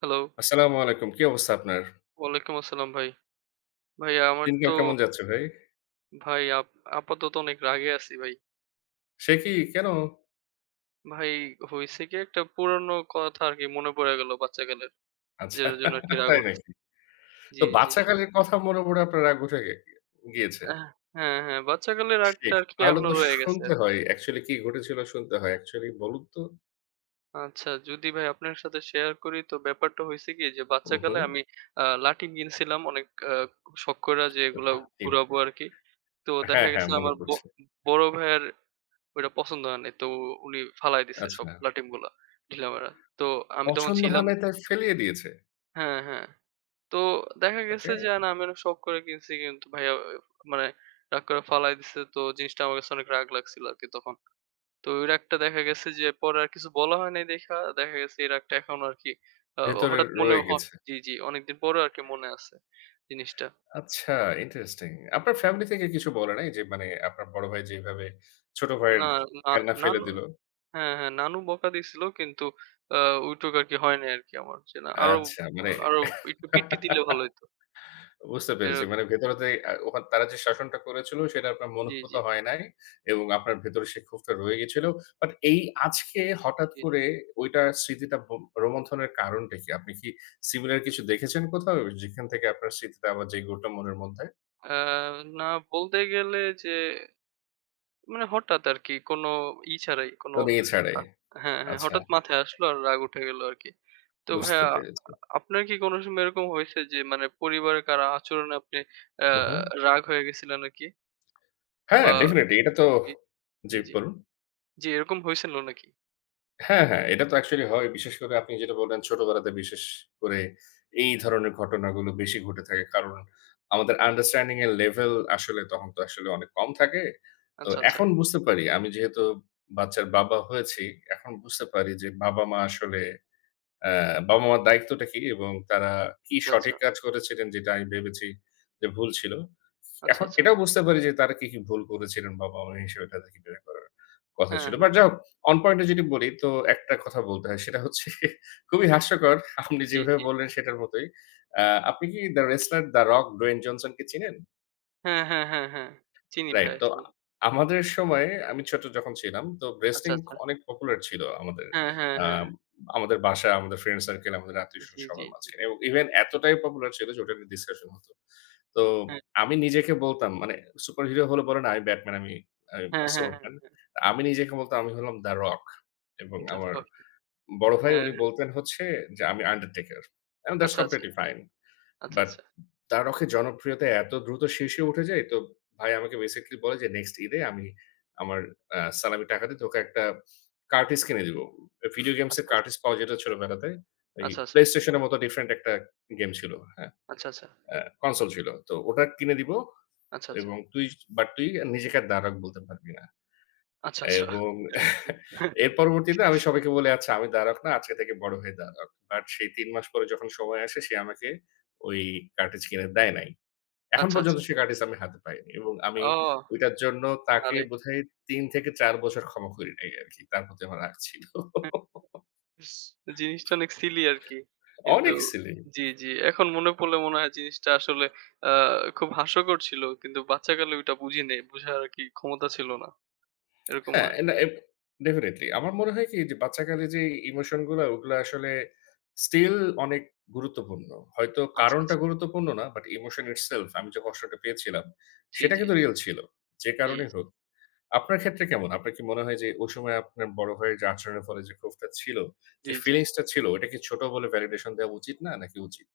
Hello. আসসালামু আলাইকুম। কি অবস্থা আপনার? ওয়ালাইকুম আসসালাম ভাই। ভাই আমার দিনকাল তো কেমন যাচ্ছে ভাই? ভাই আপ আপাতত অনেক রাগে আছি ভাই। সে কি? কেন? ভাই হইছে কি একটা পুরনো কথা আরকি মনে পড়ে গেল বাচ্চাকালের। আচ্ছা যেটার জন্য আরকি রাগ তাই উঠছে। নাকি? তো জি, জি। বাচ্চাকালের কথা মনে পড়ে আপনার রাগ উঠে গিয়েছে? আহ হ্যাঁ, হ্যাঁ, বাচ্চাকালের রাগটা শিট! আরকি তাহলে এখনো তো রয়ে গেছে শুনতে আরকি। হয়। অ্যাকচুয়ালি কি ঘটেছিল শুনতে হয়। অ্যাকচুয়ালি বলুন তো? আচ্ছা যদি ভাই আপনার সাথে শেয়ার করি, তো ব্যাপারটা হইছে কি যে উহু। বাচ্চাকালে আমি লাঠি কিনছিলাম অনেক আ শখ কইরা যে এগুলা আক্টিভ। ঘুরাবো আরকি। তো দেখা হ্যাঁ, হ্যাঁ গেছে মনে আমার পড়ছে। বড় ভাইয়ের ওইটা পছন্দ হয় নাই। তো উনি ফালায় দিছে সব আচ্ছা। লাটিমগুলা ঢিলা মারা। তো আমি তখন পছন্দ ছিলাম। হয় নাই তাই ফেলিয়ে দিয়েছে। হ্যাঁ, হ্যাঁ। তো দেখা গেছে ওকে? যে না, আমি অনেক শখ করে কিনছি কিন্তু ভাইয়া মানে রাগ করে ফালায় দিছে। তো জিনিসটা আমার কাছে অনেক রাগ লাগছিল আরকি তখন। তো ওই রাগটা দেখা গেছে যে পরে আর কিছু বলা হয় নাই দেইখা, দেখা গেছে এই রাগটা এখনো আরকি আ ভেতরে হঠাৎ মনে রয়ে হ গেছে। জি, জি। অনেকদিন পরেও আরকি মনে আছে জিনিসটা। আচ্ছা, ইন্টারেস্টিং। আপনার ফ্যামিলি থেকে কিছু বলে নাই? যে মানে আপনার বড় ভাই যেভাবে ছোট ভাইয়ের না, না, খেলনা নান ফেলে দিল? হ্যাঁ, হ্যাঁ, নানু বকা দিছিল কিন্তু আ ওইটুকু আরকি হয় নাই আরকি আমার। যে না, আরো, আচ্ছা মানে আরো একটু পিট্টি দিলে ভালো হইতো। বুঝতে পেরেছি। এরকম। মানে ভেতরে যে ওখান তারা যে শাসনটা করেছিল সেটা আপনার জি, জি, মনঃপুত জি, হয় নাই এবং আপনার ভেতরে সেই ক্ষোভটা রয়ে গিয়েছিল। বাট এই আজকে হঠাৎ জি। করে ওইটার স্মৃতিটা রোমন্থনের কারণটা কি? আপনি কি সিমিলার কিছু দেখেছেন কোথাও? যেখান থেকে আপনার স্মৃতিটা আবার জেগে উঠল মনের মধ্যে? আ না, বলতে গেলে যে মানে হঠাৎ আরকি কোনো ছাড়াই কোনো তবে এছাড়াই। আ হ্যাঁ, হ্যাঁ, আচ্ছা, হঠাৎ মাথায় আসলো আর রাগ উঠে গেল আরকি। তো বুঝতে ভাইয়া, পেরেছি। আপনার কি কোনো সময় এরকম হয়েছে যে মানে পরিবারের কারো আচরণে আপনি আ উহু। রাগ হয়ে গেছিলেন নাকি? হ্যাঁ, বা ডেফিনিটলি এটা তো জি, জি, জি, জি। বলুন। জি, এরকম হয়েছিল নাকি? হ্যাঁ, হ্যাঁ, এটা তো অ্যাকচুয়ালি হয়। বিশেষ করে আপনি যেটা বললেন ছোটবেলাতে বিশেষ করে এই ধরনের ঘটনাগুলো বেশি ঘটে থাকে। কারণ আমাদের আন্ডারস্ট্যান্ডিং এর লেভেল আসলে তখন তো আসলে অনেক কম থাকে। তো আচ্ছা, আচ্ছা, এখন বুঝতে পারি আমি যেহেতু বাচ্চার বাবা হয়েছি, এখন বুঝতে পারি যে বাবা-মা আসলে বাবা-মার দায়িত্বটা কি এবং তারা কি আচ্ছা, আচ্ছা, সঠিক কাজ করেছিলেন যেটা আমি ভেবেছি যে ভুল ছিল। আচ্ছা, এখন আচ্ছা। এটাও বুঝতে পারি যে তারা কি, কি ভুল করেছিলেন বাবা-মা হিসেবে তাদেরকে বের করার কথা হ্যাঁ, ছিল। বাট হ্যাঁ। যাই হোক অন পয়েন্ট এ যদি বলি তো একটা কথা বলতে হয় সেটা হচ্ছে খুবই হাস্যকর। আপনি জি, যেভাবে জি। বললেন সেটার মতোই। আ আপনি কি 'the wrestler' 'the Rock' 'Dwayne Johnson' কে চিনেন? হ্যাঁ, হ্যাঁ, হ্যাঁ, হ্যাঁ। চিনি রাইট। ভাইয়া, তো চিনি। আমাদের সময়ে আমি ছোট যখন ছিলাম তো আচ্ছা, ব্রেস্টিং আচ্ছা। অনেক পপুলার ছিল আমাদের হ্যাঁ, হ্যাঁ, আ হ্যাঁ। আমাদের বাসায়, আমাদের ফ্রেন্ড সার্কেল, আমাদের আত্মীয়স্বজন জি, জি, সবার জি। মাঝখানে এবং ইভেন এতটাই পপুলার ছিল যে ওটা নিয়ে ডিসকাশন হতো। তো হ্যাঁ, আমি নিজেকে বলতাম মানে সুপারহিরো হলে বলে না, "আমি ব্যাটম্যান, আমি আমি হ্যাঁ, হ্যাঁ, সুপারম্যান।" হ্যাঁ। আমি নিজেকে বলতাম আমি হলাম দ্য রক এবং আমার দেখো। বড় ভাই হ্যাঁ, উনি হ্যাঁ। বলতেন হচ্ছে যে আমি আন্ডারটেকার। And that's আচ্ছা, আচ্ছা, completely fine. আচ্ছা, But আচ্ছা, 'Tarok' এর জনপ্রিয়তা এত দ্রুত শীর্ষে উঠে যায় তো ভাই আমাকে বেসিক্যালি বলে যে নেক্সট ঈদে আমি আমার সালামির টাকা দিয়ে তোকে একটা কার্টিজ কিনে দিব। ভিডিও গেমস এর আচ্ছা, আচ্ছা, কার্টিজ পাওয়া যেত ছোটবেলাতে। এই আচ্ছা, PlayStation এর মতো ডিফারেন্ট একটা গেম ছিল। হ্যাঁ? আচ্ছা, আচ্ছা, আচ্ছা, আচ্ছা, আ কনসোল ছিল। তো ওটা কিনে দিব আচ্ছা, এবং তুই নিজেকে আর 'দারাক' বলতে পারবি না। আচ্ছা, আচ্ছা। এবং এর পরবর্তীতে আমি সবাইকে বলি, "আচ্ছা আমি 'দারাক' না আজকে থেকে বড় হয়ে 'দারাক'।" বাট সেই ৩ মাস পরে যখন সময় আসে সে আমাকে ওই কার্টিজ কিনে দেয় নাই। এখন আচ্ছা, পর্যন্ত আচ্ছা। সে কার্টিস আমি হাতে পাইনি এবং আমি ও, ওইটার জন্য তাকে আহারে! বোধহয় ৩ থেকে ৪ বছর ক্ষমা করি নাই আরকি। তার প্রতি আমার রাগ ছিল। জিনিসটা অনেক সিলি আরকি। কিন্তু অনেক সিলি। জি, জি। এখন মনে পড়লে মনে হয় জিনিসটা আসলে আ খুব হাস্যকর ছিল। কিন্তু বাচ্চাকালে ওইটা বুঝি নাই। বুঝার আরকি ক্ষমতা ছিল না। এরকম হ্যাঁ, হয়। না এব ডেফিনিটলি। আমার মনে হয় কি যে বাচ্চাকালে যে ইমোশন গুলা ওগুলা আসলে স্টিল অনেক গুরুত্বপূর্ণ। হয়তো আচ্ছা, কারণটা আচ্ছা। গুরুত্বপূর্ণ না, বাট ইমোশন ইটসেলফ আমি যে কষ্টটা পেয়েছিলাম জি, সেটা জি, কিন্তু রিয়াল ছিল। যে জি, কারণেই জি, হোক। আপনার ক্ষেত্রে কেমন? আপনার কি মনে হয় যে ওই সময় আপনার বড় ভাইয়ের যে আচরণের ফলে যে ক্ষোভটা ছিল, যে জি, জি। ফিলিংস টা ছিল ওটাকে ছোট বলে ভ্যালিডেশন দেওয়া উচিত না নাকি উচিত?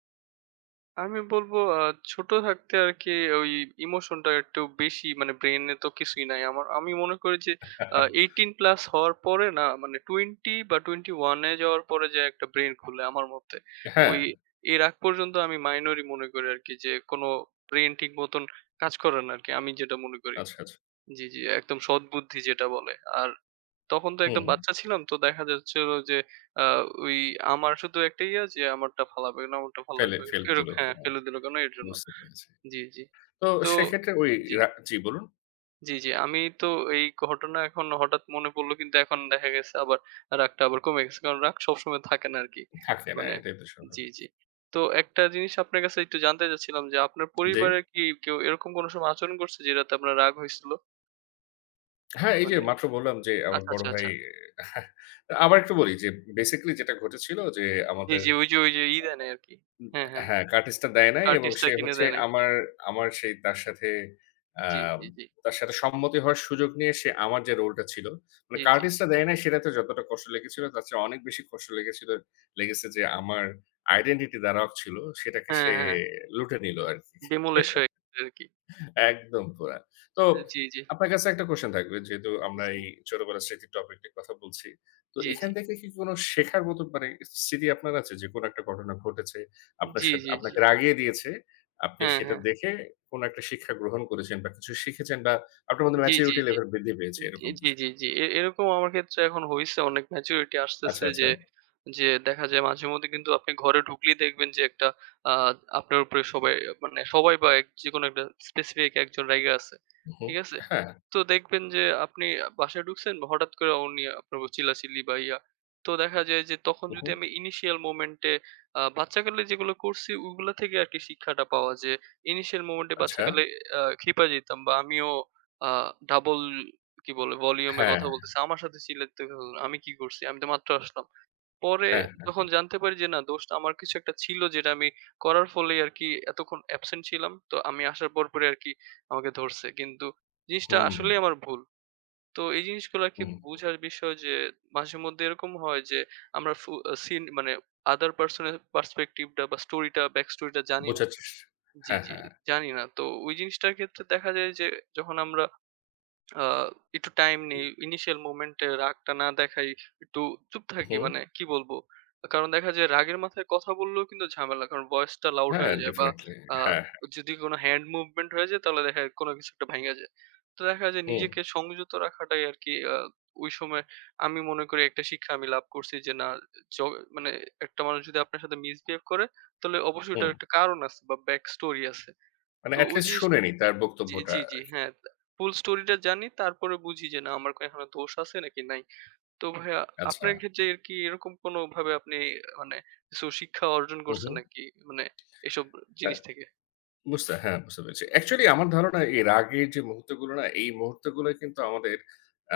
আমি বলবো ছোট থাকতে আরকি ওই ইমোশনটা একটু বেশি, মানে ব্রেইনে তো কিছুই নাই। আমি মনে করি যে 18 প্লাস হওয়ার পরে, না মানে 20 বা 21 এ যাওয়ার পরে যে একটা ব্রেইন খুলে আমার মতে। হ্যাঁ, ওই এর আগ পর্যন্ত আমি মাইনরই মনে করি আরকি, যে কোনো ব্রেইন ঠিক মতন কাজ করে না আরকি। আমি যেটা মনে করি। আচ্ছা, আচ্ছা। জি, জি, একদম সৎবুদ্ধি যেটা বলে। আর তখন তো একদম হুম, বাচ্চা ছিলাম। তো দেখা যাচ্ছিল যে আ ওই আমার শুধু একটা ইয়া যে আমারটা ফালাবে না, আমারটা ভাল ফেলে লাগবে না। ফেল দিল। হ্যাঁ, ফেলে দিল কেন এর জন্য। বুঝতে পেরেছি। জি, জি। তো তো সেক্ষেত্রে ওই জি, জি বলুন। জি, জি। আমি তো এই ঘটনা এখন হঠাৎ মনে পড়ল, কিন্তু এখন দেখা গেছে আবার রাগটা আবার কমে গেছে। কারণ রাগ সবসময় থাকে না আরকি। থাকতে না মানে এটাই তো জি, স্বাভাবিক। জি। তো একটা জিনিস আপনার কাছে একটু জানতে চাচ্ছিলাম যে আপনার জি। পরিবারে কি কেউ এরকম কোন সময় আচরণ করছে যেটাতে আপনার রাগ হয়েছিল? হ্যাঁ, এই যে মানে মাত্র বললাম যে আমার আচ্ছা, বড় আচ্ছা, ভাই আচ্ছা। আবার একটু বলি যে বেসিক্যালি যেটা ঘটেছিল যে জি, আমাদের জি। ওই যে, ওই যে ই দেয় নাই আরকি। উম হ্যাঁ, হ্যাঁ। হ্যাঁ, কার্টিসটা দেয় নাই এবং কার্টিজটা সে কিনে হচ্ছে দেয় নাই। আমার আমার সেই তার সাথে আ জি, জি, জি, তার সাথে সম্মতি হওয়ার সুযোগ নিয়ে সে আমার যে রোলটা ছিল, মানে জি, জি। কার্টিসটা দেয় নাই সেটাতে যতটা কষ্ট লেগেছিল তার চেয়ে অনেক বেশি কষ্ট লেগেছে যে আমার আইডেন্টিটি দ্বারা অক ছিল সেটাকে হ্যাঁ, সে হ্যাঁ। লুটে নিল ডে আরকি। ডেমোলিশ হয়ে গেছে আরকি। একদম পুরা। তো জি, জি, জি, আপনার কাছে একটা কোয়েশ্চেন থাকবে। যেহেতু আমরা এই ছোটবেলার স্মৃতির টপিক নিয়ে কথা বলছি। তো জি, জি, এখান থেকে কি কোনো শেখার মতো মানে স্মৃতি আপনার আছে যে কোনো একটা ঘটনা ঘটেছে, আপনার জি, সাথে জি, জি, জি। আপনাকে রাগিয়ে দিয়েছে। আপনি হ্যাঁ, সেটা হ্যাঁ। দেখে কোনো একটা শিক্ষা গ্রহণ করেছেন বা কিছু শিখেছেন বা আপনার মধ্যে জি, জি, ম্যাচুরিটি জি। লেভেল বৃদ্ধি পেয়েছে জি, এরকম জি, কিছু? জি, জি। এরকম আমার ক্ষেত্রে এখন হইছে অনেক ম্যাচুরিটি আচ্ছা, আসতেছে, আচ্ছা। যে, যে দেখা যায় মাঝেমধ্যে কিন্তু আপনি ঘরে ঢুকলেই দেখবেন যে একটা আ আপনার উপরে সবাই, মানে সবাই বা এক, যেকোনো একটা স্পেসিফিক একজন রাইগা আছে। উহু, ঠিক আছে? হ্যাঁ, তো দেখবেন যে আপনি বাসায় ঢুকছেন হঠাৎ করে উনি আপনার উপর চিল্লাচিল্লি বা ইয়া। তো দেখা যায় যে তখন যদি উহু, আমি ইনিশিয়াল মোমেন্ট এ বাচ্চাকালে যেগুলো করছি ওগুলা থেকে আরকি শিক্ষাটা পাওয়া যে ইনিশিয়াল মোমেন্ট এ আচ্ছা। বাচ্চাকালে খেপা যেতাম বা আমিও আ ডাবল কি বলে ভলিউম এ হ্যাঁ, কথা বলতেছে। আমার সাথে চিল্লাতে থাকলো। আমি কি করছি? আমি তো মাত্র আসলাম। পরে হ্যাঁ, যখন জানতে পারি যে না, দোষটা আমার কিছু একটা ছিল, যেটা আমি করার ফলেই আরকি এতক্ষণ অ্যাবসেন্ট ছিলাম। তো আমি আসার পরপরই আরকি আমাকে ধরছে। কিন্তু জিনিসটা হুম, আসলেই আমার ভুল। তো এই জিনিসগুলো আরকি হুম। বুঝার বিষয় যে মাঝেমধ্যে এরকম হয় যে আমরা ফু আ সিন, মানে other person এর perspective টা বা স্টোরিটা, ব্যাক স্টোরিটা জানি না। বোঝার চেষ্টা জি, হ্যাঁ, জি, হ্যাঁ। জানি না। তো ওই জিনিসটার ক্ষেত্রে দেখা যায় যে যখন আমরা আ একটু টাইম নেই। ইনিশিয়াল মোমেন্ট এ রাগটা না দেখাই, একটু চুপ থাকি, উহু, মানে কি বলবো? কারণ দেখা যায় রাগের মাথায় কথা বললেও কিন্তু ঝামেলা। কারণ ভয়েসটা লাউড হ্যাঁ, হয়ে যায় বা ডেফিনিটলি। আ হ্যাঁ, হ্যাঁ। যদি কোনো হ্যান্ড মুভমেন্ট হয়ে যায় তাহলে দেখা যায় কোনো কিছু একটা ভাইঙা যায়। তো দেখা যায় হুম, নিজেকে সংযত রাখাটাই আরকি ওই সময় আমি মনে করি একটা শিক্ষা আমি লাভ করছি যে না, জ মানে একটা মানুষ যদি আপনার সাথে মিসবিহেভ করে তাহলে অবশ্যই হুম। ওটার একটা কারণ আছে বা ব্যাক স্টোরি আছে। মানে তো এট ওই লিস্ট জিনিস শোনেনি তার জি, বক্তব্যটা। জি, জি। হ্যাঁ, ফুল স্টোরিটা জানি, তারপরে বুঝি যে না আমার এখানে দোষ আছে নাকি নাই। তো ভাইয়া, আচ্ছা। আপনার ক্ষেত্রে এর কি এরকম কোনোভাবে আপনি মানে কিছু শিক্ষা অর্জন হু, হু। করছেন নাকি? মানে এসব হ্যাঁ, জিনিস থেকে? হ্যাঁ, বুঝতে পেরেছি। অ্যাকচুয়ালি আমার ধারণা এর আগের যে মুহূর্তগুলো না, এই মুহূর্তগুলোই কিন্তু আমাদের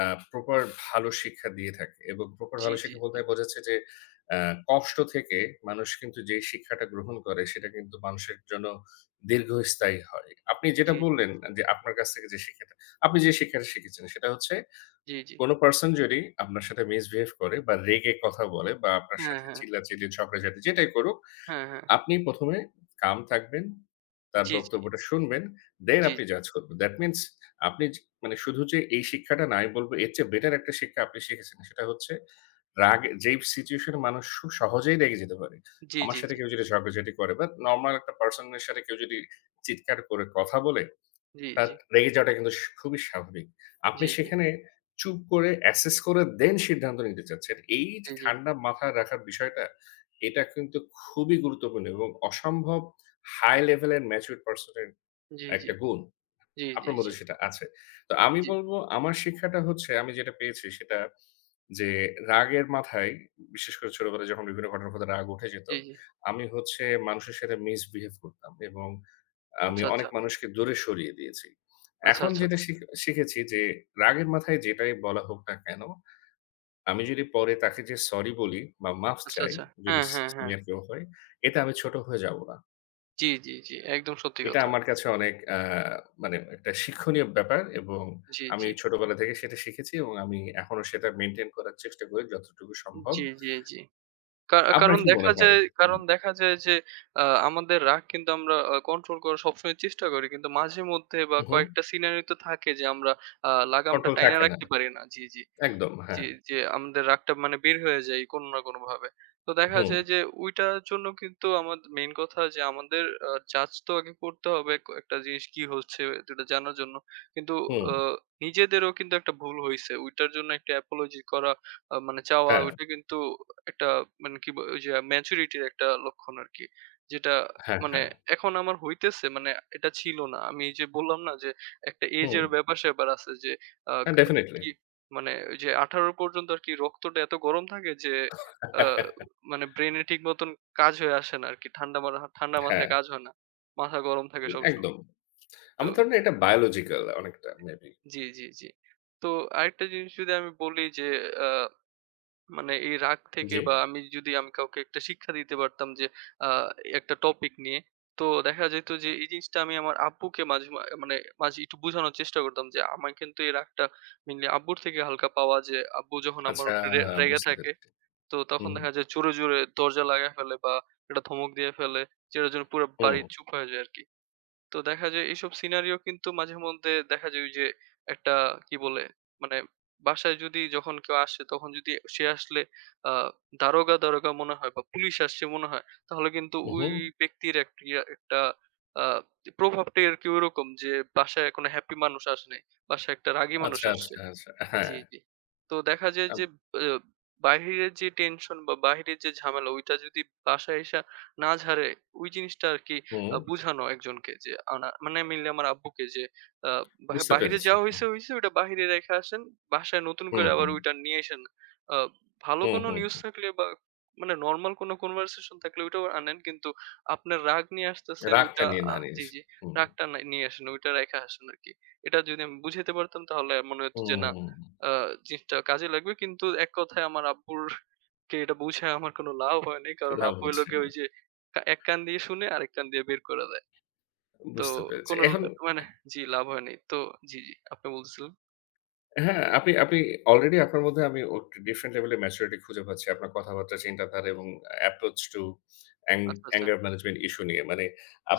আ প্রপার ভালো শিক্ষা দিয়ে থাকে এবং প্রপার জি, ভালো জি, শিক্ষা বলতে জি। বোঝাচ্ছে যে আ কষ্ট থেকে মানুষ কিন্তু যে শিক্ষাটা গ্রহণ করে সেটা কিন্তু মানুষের জন্য দীর্ঘস্থায়ী হয়। আপনি যেটা জি, জি, বললেন যে আপনার কাছ থেকে যে শিক্ষাটা আপনি যে শিক্ষাটা শিখেছেন সেটা হচ্ছে জি, জি। কোন পারসন যদি আপনার সাথে মিসবিহেভ করে বা রেগে কথা বলে বা আপনার হ্যাঁ, সাথে হ্যাঁ, চিল্লাচিল্লি ঝগড়াঝাটি যেটাই করুক হ্যাঁ, হ্যাঁ। আপনি ১ম এ calm থাকবেন, তার জি, জি, বক্তব্যটা শুনবেন, then জি, আপনি জাজ করবেন। That means আপনি যে মানে শুধু যে এই শিক্ষাটা না, আমি বলব এর চেয়ে বেটার একটা শিক্ষা আপনি শিখেছেন। সেটা হচ্ছে রাগ যেই situation এ মানুষ খুব সহজেই রেগে যেতে পারে। জি, আমার জি, সাথে জি, কেউ যদি ঝগড়াঝাটি করে বা নরমাল একটা পারসন এর সাথে কেউ যদি চিৎকার করে কথা বলে, জি, তার জি, রেগে যাওয়াটা কিন্তু খুবই স্বাভাবিক। জি, আপনি জি, জি, সেখানে চুপ করে assess করে then সিদ্ধান্ত নিতে চাচ্ছেন। এই যে জি, ঠান্ডা মাথায় রাখার বিষয়টা, এটা কিন্তু খুবই গুরুত্বপূর্ণ এবং অসম্ভব high level এর matured person এর জি, একটা গুণ। জি, জি, আপনার জি, মধ্যে সেটা আছে। তো আমি জি, বলব আমার শিক্ষাটা হচ্ছে আমি যেটা পেয়েছি সেটা যে রাগের মাথায় বিশেষ করে ছোটবেলায় যখন বিভিন্ন ঘটনার কথা রাগ উঠে যেত, জি, জি। আমি হচ্ছে মানুষের সাথে misbehave করতাম এবং আমি আচ্ছা, আচ্ছা, অনেক মানুষকে দূরে সরিয়ে দিয়েছি। আচ্ছা, এখন আচ্ছা, যেটা শিখেছি যে রাগের মাথায় যেটাই বলা হোক না কেন, আমি যদি পরে তাকে যে সরি বলি বা মাফ আচ্ছা, চাই আচ্ছা। যদি হ্যাঁ, হ্যাঁ, হ্যাঁ। সিনিয়র কেউ হয়, এতে আমি ছোট হয়ে যাব না। জি, জি, জি। একদম সত্যি এটা কথা। আমার কাছে অনেক মানে একটা শিক্ষণীয় ব্যাপার এবং জি, আমি জি, ছোটবেলা থেকে সেটা শিখেছি এবং আমি এখনো সেটা মেইনটেইন করার চেষ্টা করি যতটুকু সম্ভব। জি, জি, জি। আপনার কারণ কি মনে দেখা হয়? যায়, হুম, কারণ দেখা যায় যে আ আমাদের রাগ কিন্তু আমরা কন্ট্রোল করার সবসময় চেষ্টা করি। কিন্তু মাঝেমধ্যে বা হুম, কয়েকটা সিনারি তো থাকে যে আমরা লাগামটা কন্ট্রোল টাইনা থাকে না। রাখতে পারি না। জি, জি। একদম হ্যাঁ। জি, জি, আমাদের রাগটা মানে বের হয়ে যায় কোনো না কোনোভাবে। তো দেখা হুম, যায় যে ওইটার জন্য কিন্তু আমার মেইন কথা যে আমাদের জাজ তো আগে করতে হবে, একটা জিনিস কি হচ্ছে এটা জানার জন্য। কিন্তু হুম, আ নিজেদেরও কিন্তু একটা ভুল হইছে। ওইটার জন্য একটা apology করা, মানে চাওয়া, হ্যাঁ, ওইটা কিন্তু একটা, মানে কি ব ওই যে ম্যাচুরিটির একটা লক্ষণ আরকি। যেটা হ্যাঁ, মানে হ্যাঁ। এখন আমার হইতেছে, মানে এটা ছিল না। আমি এই যে বললাম না যে একটা হুম, এজের ব্যাপার-স্যাপার আছে যে আ ক হ্যাঁ, ডেফিনিটলি। কি মানে ওই যে 18 পর্যন্ত আরকি রক্তটা এত গরম থাকে যে আ মানে ব্রেইনে ঠিক মতন কাজ হয়ে আসে না আরকি। ঠান্ডা হ্যাঁ, মাথায় কাজ হয় না। মাথা গরম থাকে সবসময়। একদম। তো আমার ধারণা এটা বায়োলজিক্যাল অনেকটা মেবি। জি, জি, জি। তো আরেকটা জিনিস যদি আমি বলি যে আ মানে এই রাগ থেকে, জি। বা আমি যদি কাউকে একটা শিক্ষা দিতে পারতাম যে আ একটা টপিক নিয়ে, তো দেখা যেত যে এই জিনিসটা আমি আমার আব্বুকে মাঝে মা মানে মাঝে একটু বোঝানোর চেষ্টা করতাম যে আমার কিন্তু এই রাগটা মেইনলি আব্বুর থেকে হালকা পাওয়া, যে আব্বু যখন আমার আচ্ছা, উপর রেগে বুঝতে থাকে পেরেছি। তো তখন হুম, দেখা যায় জোরে, জোরে দরজা লাগায় ফেলে বা একটা ধমক দিয়ে ফেলে। যেটার জন্য পুরা বাড়ি হুম, চুপ হয়ে যায় আরকি। তো দেখা যায় এইসব সিনারিও কিন্তু মাঝেমধ্যে দেখা যায় ওইযে একটা কি বলে? মানে বাসায় যদি, যখন কেউ আসে তখন যদি সে আসলে আ দারোগা, দারোগা মনে হয় বা পুলিশ আসছে মনে হয়, তাহলে কিন্তু ওই হুম। ব্যক্তির এক ইয়া একটা আ প্রভাবটাই আরকি ওইরকম যে বাসায় কোনো হ্যাপি মানুষ আসে নাই। বাসায় একটা রাগী মানুষ আচ্ছা, আসছে। আচ্ছা, আচ্ছা। জি, হ্যাঁ, জি। তো দেখা যায় আব যে আ বাহিরের যে টেনশন বা বাহিরের যে ঝামেলা ওইটা যদি বাসায় আইসা না ঝাড়ে, ওই জিনিসটা আরকি হুম, বুঝানো একজনকে, যে আনা মানে মেইনলি আমার আব্বুকে যে আ বাহ বুঝতে বাহিরে পেরেছি। যাওয়া হইছে, হইছে, ওইটা বাহিরে রাইখা আসেন। বাসায় নতুন হুম, করে আবার হুম, ওইটা নিয়ে আইসেন না। আ ভালো হুম, কোনো হুম। নিউজ থাকলে বা মানে নরমাল কোনো কনভারসেশন থাকলে ওইটাও আনেন। কিন্তু আপনার রাগ নিয়ে আসতেছেন ওইটা রাগটা নিয়ে না নিয়ে জি, এসে। জি। হুম, রাগটা নাই, নিয়ে আসেন না, ওইটা রাইখা আসেন আরকি। এটা যদি আমি বুঝাইতে পারতাম তাহলে মনে হতো যে না হুম, আ জিনিসটা কাজে লাগবে। কিন্তু এক কথায়, আমার আব্বুর কে এটা বুঝায় আমার কোনো লাভ হয় নাই। কারণ লাভ আব্বু হইলো হচ্ছে গিয়ে না। ওই যে এক কান দিয়ে শুনে আরেক কান দিয়ে বের করে দেয়। তো বুঝতে পেরেছি। কোনো এখন মানে জি, লাভ হয় নাই। তো জি, জি, আপনি বলতেছিলেন। হ্যাঁ, আপনি আপনি অলরেডি আপনার মধ্যে আমি ও ডিফারেন্ট লেভেলের ম্যাচুরিটি খুঁজে পাচ্ছি। আপনার কথাবার্তা, চিন্তাধারা এবং অ্যাপ্রোচ টু অ্যাং আচ্ছা, আচ্ছা। অ্যাঙ্গার ম্যানেজমেন্ট ইস্যু নিয়ে। মানে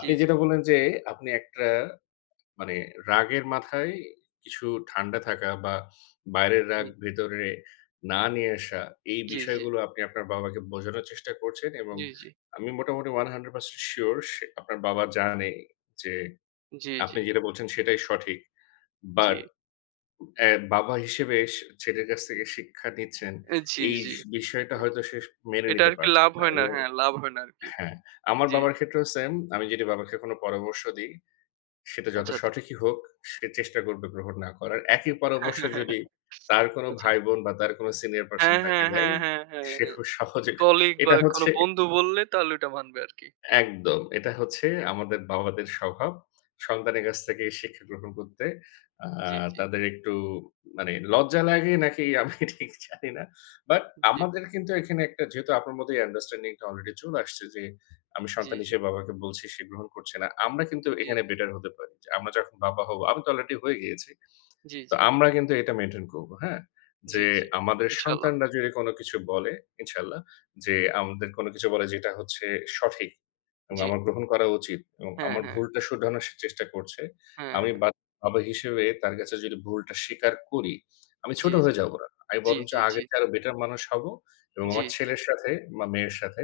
জি, জি, যেটা বললেন যে, আপনি একটা মানে রাগের মাথায় কিছু ঠান্ডা থাকা বা বাইরের রাগ জি, ভেতরে না নিয়ে আসা, এই জি, জি, বিষয়গুলো আপনি আপনার বাবাকে বোঝানোর চেষ্টা করছেন এবং জি, আমি মোটামুটি 100% সিউর সে আপনার বাবা জানে যে, জি, জি, আপনি যেটা বলছেন সেটাই সঠিক। জি, বাট বাবা হিসেবে সে ছেলের কাছ থেকে শিক্ষা নিচ্ছেন, এ, জি, এই জি। স বিষয়টা হয়তো সে মেনে এটা নিতে আরকি পারছেন লাভ না হয় না। এবং হ্যাঁ, লাভ হয় না আরকি। হ্যাঁ, আমার জি। বাবার ক্ষেত্রেও সেম। আমি যদি বাবাকে কোনো পরামর্শ দিই, সেটা যত আচ্ছা, আচ্ছা। সঠিকই হোক, সে চেষ্টা করবে গ্রহণ না করার। একই পরামর্শ যদি তার কোনো আচ্ছা। ভাই-বোন বা তার কোনো সিনিয়র পারসন হ্যাঁ, তাকে হ্যাঁ, দেয়, হ্যাঁ, হ্যাঁ, হ্যাঁ, সে হ্যাঁ। খুব সহজে কলিগ বা এটা কোনো হচ্ছে বন্ধু বললে তাহলে ওইটা মানবে আরকি। একদম। এটা হচ্ছে আমাদের বাবাদের স্বভাব। সন্তানের কাছ থেকে শিক্ষা গ্রহণ করতে। আ জি, জি। তাদের একটু মানে লজ্জা লাগে নাকি আমি ঠিক জানি না। বাট জি, আমাদের কিন্তু এখানে একটা যেহেতু আপনার মধ্যে এই আন্ডারস্ট্যান্ডিং টা অলরেডি চলে আসছে যে, আমি জি, সন্তান জি, হিসেবে বাবাকে বলছি, সে গ্রহণ করছে না। আমরা কিন্তু এখানে বেটার হতে পারি। যে আমরা যখন বাবা হব, আমি তো অলরেডি হয়ে গিয়েছি। জি, তো জি, আমরা কিন্তু এটা মেইনটেইন করব, হ্যাঁ? জি, যে জি, আমাদের ইনশাআল্লাহ। সন্তানরা যদি কোন কিছু বলে, ইনশাআল্লাহ যে আমাদের কোন কিছু বলে যেটা হচ্ছে সঠিক। এবং জি। আমার গ্রহণ করা উচিত এবং হ্যাঁ, আমার হ্যাঁ, ভুলটা শুধরানোর সে চেষ্টা করছে। হ্যাঁ, আমি হ্যাঁ। বা বাবা হিসেবে তার কাছে যদি ভুলটা স্বীকার করি, আমি জি, ছোট জি, হয়ে যাব না। আমি জি, বরঞ্চ জি, জি, আগের চেয়ে আরো বেটার মানুষ হব এবং জি, আমার জি। ছেলের সাথে বা মেয়ের সাথে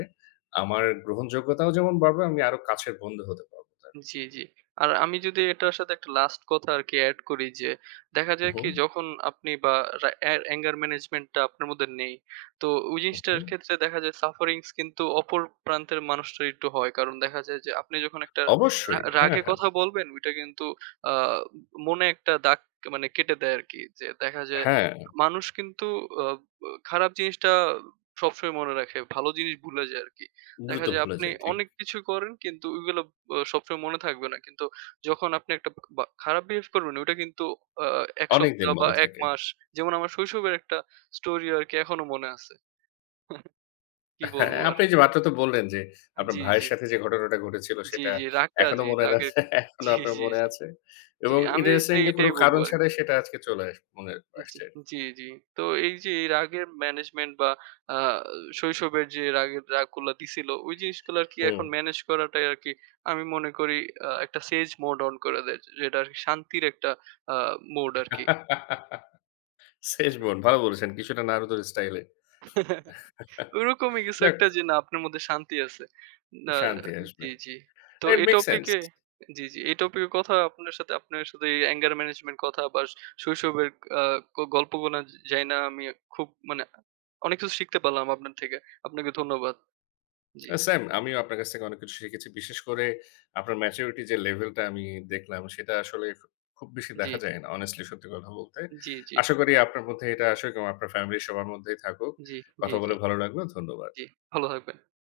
আমার গ্রহণযোগ্যতাও যেমন বাড়বে, আমি আরো কাছের বন্ধু হতে পারব তার। জি, জি। আর আমি যদি এটার সাথে একটা লাস্ট কথা আরকি এড করি যে, দেখা যায় উহু, কি যখন আপনি বা রা অ্যা anger management টা আপনার মধ্যে নেই। তো ওই জিনিসটার উহু। ক্ষেত্রে দেখা যায় sufferings কিন্তু অপর প্রান্তের মানুষটার একটু হয়। কারণ দেখা যায় যে আপনি যখন একটা অবশ্যই। হ্যাঁ, রাগে হ্যাঁ। কথা বলবেন ওইটা কিন্তু আ মনে একটা দাগ, মানে কেটে দেয় আরকি। যে দেখা যায় হ্যাঁ, মানুষ কিন্তু আ খারাপ জিনিসটা সবসময় মনে রাখে। ভালো জিনিস ভুলে যায় আরকি। দেখা দ্রুত যায় ভুলে আপনি যাই। ঠিক। অনেক কিছু করেন কিন্তু ওইগুলো সবসময় মনে থাকবে না। কিন্তু যখন আপনি একটা বা খারাপ বিহেভ করবেন ওইটা কিন্তু আ ১ অনেকদিন সপ্তাহ বা মনে ১ থাকে। মাস, যেমন আমার শৈশবের একটা স্টোরি আরকি এখনো মনে আছে। কি হ্যাঁ, বলবো আর? আপনি যে মাত্র তো বললেন যে, আপনার জি, জি। ভাইয়ের সাথে যে ঘটনাটা ঘটেছিল জি, সেটা জি। রাগটা এখনো জি, মনে না রাগের এখনো জি, আপনার জি, মনে জি। আছে জি, এবং আমি তাই ইন্টারেস্টিংলি কোনো এটাই বলবো কারণ আরকি। ছাড়াই সেটা আজকে চলে আস মনে জি, আসছে। জি, জি। তো এই যে এর আগের ম্যানেজমেন্ট বা আ শৈশবের যে রাগগুলা দিছিল ওই জিনিসগুলো আরকি হুম। এখন ম্যানেজ করাটাই আরকি আমি মনে করি একটা সেজ মোড অন করে দেয়। যেটা আরকি শান্তির একটা আ মোড আরকি। শেষ বোন ভালো বলেছেন কিছুটা নারুতোর স্টাইলে। ওরকমই কিছু যাক একটা, যে না আপনার মধ্যে শান্তি আছে। না, শান্তি আসবে। জি, জি। তো ইট এই মেক সেন্স। টপিকে জি, জি। এই টপিকে কথা, আপনার সাথে এই anger management কথা বা শৈশবের আ গল্পগুলা, যাইনা আমি খুব, মানে অনেক কিছু শিখতে পারলাম আপনার থেকে। আপনাকে ধন্যবাদ। জি, সেম আমিও আপনার কাছ থেকে অনেক কিছু শিখেছি। বিশেষ করে আপনার ম্যাচুরিটি যে লেভেলটা আমি দেখলাম সেটা আসলে খুব বেশি জি, দেখা জি, যায় না honestly সত্যি কথা বলতে। জি, জি, আশা করি আপনার মধ্যে এটা আসুক এবং আপনার ফ্যামিলির সবার মধ্যেই থাকুক। জি, জি, কথা জি, বলে ভালো লাগলো। ধন্যবাদ। জি। ভালো থাকবেন। আল্লাহ